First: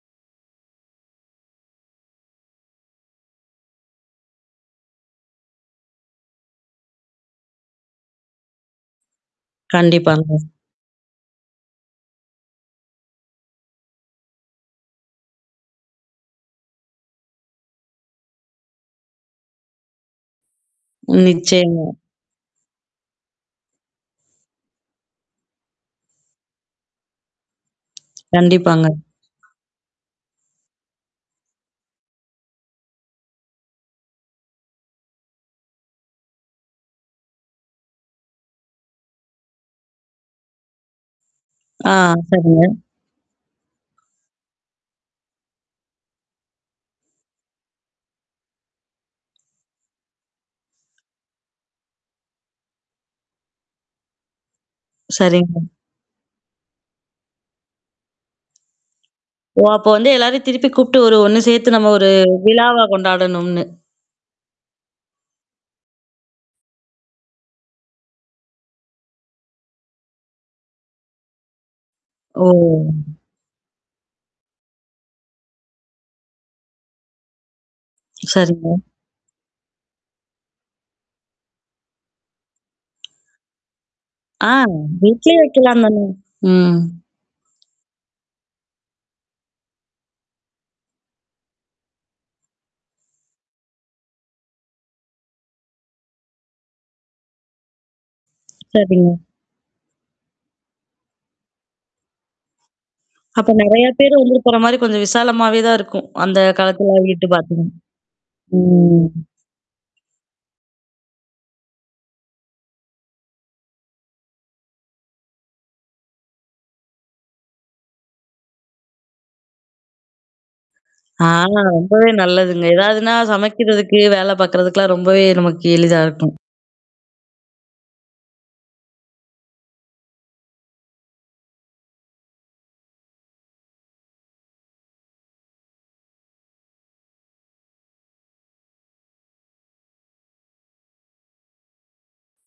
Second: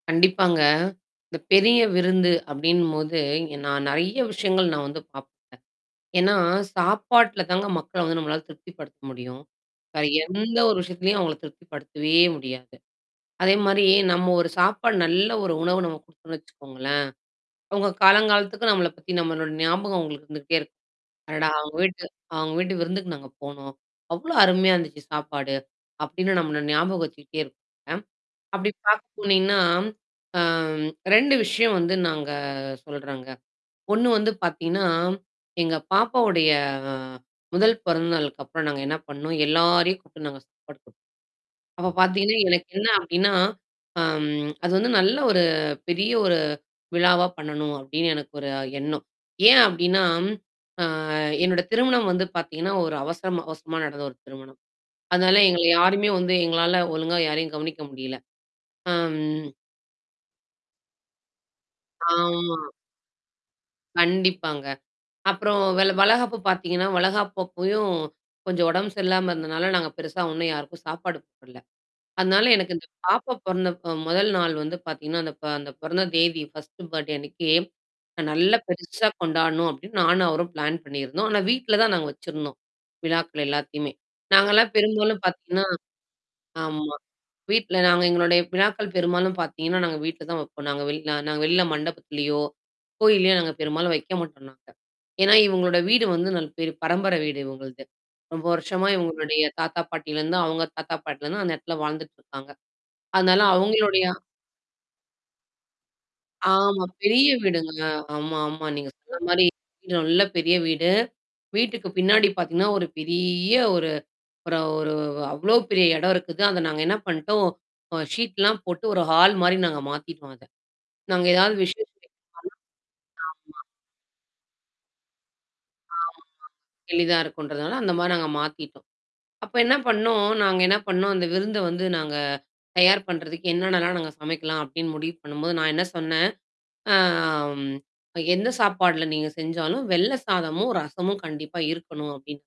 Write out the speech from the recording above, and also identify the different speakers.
Speaker 1: கண்டிப்பாங்க. இந்த பெரிய விருந்து அப்படின்னும்போது, நான் நெறைய விஷயங்கள் நான் வந்து பாப்பேன். ஏன்னா, சாப்பாட்டுல தாங்க மக்கள வந்து நம்மளால திருப்தி படுத்த முடியும். வேற
Speaker 2: கண்டிப்பாங்க.
Speaker 1: எந்த ஒரு விஷயத்தலயும் அவங்கள திருப்திப்படுத்தவே முடியாது. அதே மாரி, நம்ம ஒரு சாப்பாடு, நல்ல ஒரு உணவு, நம்ம குடுத்தோம்னு வெச்சுக்கோங்களேன், அவங்க காலங்காலத்துக்கு நம்மள பத்தி, நம்மளோட ஞாபகம் அவங்களுக்கு இருந்துகிட்டே இருக்கும். "அடடா! அவங்க
Speaker 2: நிச்சியமா.
Speaker 1: வீட்டு அவங்க வீட்டு விருந்துக்கு நாங்க போனோம். அவ்ளோ அருமையா இருந்துச்சு சாப்பாடு." அப்படின்னு நம்மள ஞாபகம் வெச்சுக்கிட்டே இருப்பாங்க. அப்டி
Speaker 2: கண்டிப்பாங்க.
Speaker 1: பாக்க போனீங்கன்னா, ஆம், 2 விஷயம் வந்து நாங்க சொல்றேங்க. ஒண்ணு வந்து பாத்தீங்கன்னா, எங்க பாப்பாவுடைய ஆ, 1 பிறந்த நாளுக்கு அப்பறம் நாங்க என்ன பண்ணோம்? எல்லாரையும் கூப்பிட்டு நாங்க சாப்பாடு குடுத்தோம். அப்ப
Speaker 2: ஆ,
Speaker 1: பார்த்தீங்கன்னா,
Speaker 2: சரிங்க.
Speaker 1: எனக்கு என்னா அப்படின்னா, ஆ, அது வந்து நல்ல ஒரு பெரிய ஒரு, விழாவா பண்ணணும் அப்படின்னு எனக்கு ஒரு எண்ணம். ஏன் அப்படின்னா, ஆ, என்னோட திருமணம் வந்து பாத்தீங்கன்னா, ஒரு அவசரமா அவசரமா நடந்த ஒரு திருமணம். அதனால
Speaker 2: சரிங்க.
Speaker 1: எங்கள யாருமே வந்து எங்களால ஒழுங்கா யாரையும் கவனிக்க முடியல. ஆம்.
Speaker 2: ஓ, அப்போ வந்து எல்லாரையும் திருப்பி கூப்பிட்டு, ஒரு ஒண்ணு சேர்த்து நம்ம ஒரு
Speaker 1: ஆ.
Speaker 2: விழாவா கொண்டாடணும்னு.
Speaker 1: கண்டிப்பாங்க. அப்புறம் வெள வளகாப்பு பாத்தீங்கன்னா, வளகாப்பு அப்பயும், கொஞ்சம் உடம்பு சரியில்லாம இருந்தனால, நாங்க பெருசா ஒண்ணும் யாருக்கும் சாப்பாடு போடல. அதனால,
Speaker 2: ஓ!
Speaker 1: எனக்கு இந்த பாப்பா பொறந்தப்ப 1 நாள் வந்து பாத்தீங்கன்னா, அந்த ப அந்த பொறந்த தேதி ஃபர்ஸ்ட் பர்த்டே அன்னைக்கு நல்ல
Speaker 2: சரிங்க.
Speaker 1: பெருசா கொண்டாடணும் அப்படின்னு நானும் அவரும் பிளான் பண்ணியிருந்தோம். ஆனா, வீட்ல தான் நாங்க வெச்சிருந்தோம். விழாக்கள் எல்லாத்தையுமே.
Speaker 2: ஆ,
Speaker 1: நாங்கலாம் பெரும்பாலும்
Speaker 2: வீட்லயே
Speaker 1: பாத்தீங்கன்னா
Speaker 2: வைக்கலாம் தானே. ம்.
Speaker 1: ஆமா, வீட்ல நாங்க எங்களுடைய விழாக்கள் பெரும்பாலும் பாத்தீங்கன்னா, நாங்க வீட்ல தான் வைப்போம். நாங்க வெள நா நாங்க வெளில மண்டபத்திலயோ, கோவில்லயோ நாங்க பெரும்பாலும் வைக்க மாட்டோம் நாங்க. ஏன்னா, இவங்களோட வீடு வந்து ந பேரு பரம்பர வீடு இவுங்கள்து. ரொம்ப வருஷமா
Speaker 2: சரிங்க.
Speaker 1: இவங்களுடைய தாத்தா, பாட்டியிலருந்தும், அவங்க தாத்தா பாட்டிலருந்து அந்த இடத்துல வாழ்ந்துட்டு இருக்காங்க. அதனால,
Speaker 2: அப்ப நெறைய
Speaker 1: அவங்களுடைய
Speaker 2: பேர் வந்து இருக்கற மாரி, கொஞ்சம் விசாலமாவே தான் இருக்கும். அந்த
Speaker 1: ஆமா,
Speaker 2: காலத்துலலாம்
Speaker 1: பெரிய
Speaker 2: வீட்டு பாத்தீங்க.
Speaker 1: வீடுங்க. ஆமா, ஆமா. நீங்க
Speaker 2: ம்.
Speaker 1: சொன்ன மாரி, வீடு நல்ல பெரிய வீடு. வீட்டுக்கு பின்னாடி பாத்தீங்கன்னா, ஒரு பெரிய ஒரு அப்பறம் ஒரு அவ்ளோ பெரிய இடம் இருக்குது. அத நாங்க என்ன பண்ணிட்டோம். அ, ஷீட்லாம் போட்டு, ஒரு ஹால் மாரி நாங்க மாத்திட்டுடோம் அத. நாங்க
Speaker 2: ஆ,
Speaker 1: ஏதாவது விசேஷம்
Speaker 2: ரொம்பவே
Speaker 1: வெக்கப்போன,
Speaker 2: நல்லதுங்க. ஏதாவதுன்னா,
Speaker 1: ஆமா
Speaker 2: சமைக்கிறதுக்கு, வேல பாக்கறதுக்குலாம் ரொம்பவே நமக்கு எளிதா
Speaker 1: ஆமா,
Speaker 2: இருக்கும்.
Speaker 1: எளிதா இருக்குன்றதுனால அந்த மாரி நாங்க மாத்திட்டோம். அப்ப என்ன பண்ணோம்? நாங்க என்ன பண்ணோம்? அந்த விருந்த வந்து நாங்க தயார் பண்றதுக்கு என்னென்னலாம் நாங்க சமைக்கலாம் அப்படின்னு முடிவு பண்ணும்போது, நான் என்ன சொன்னேன்? ஆ, ம், என்ன சாப்பாடுல நீங்க செஞ்சாலும், வெள்ள சாதமும், ரசமும் கண்டிப்பா இருக்கணும் அப்படின்னு.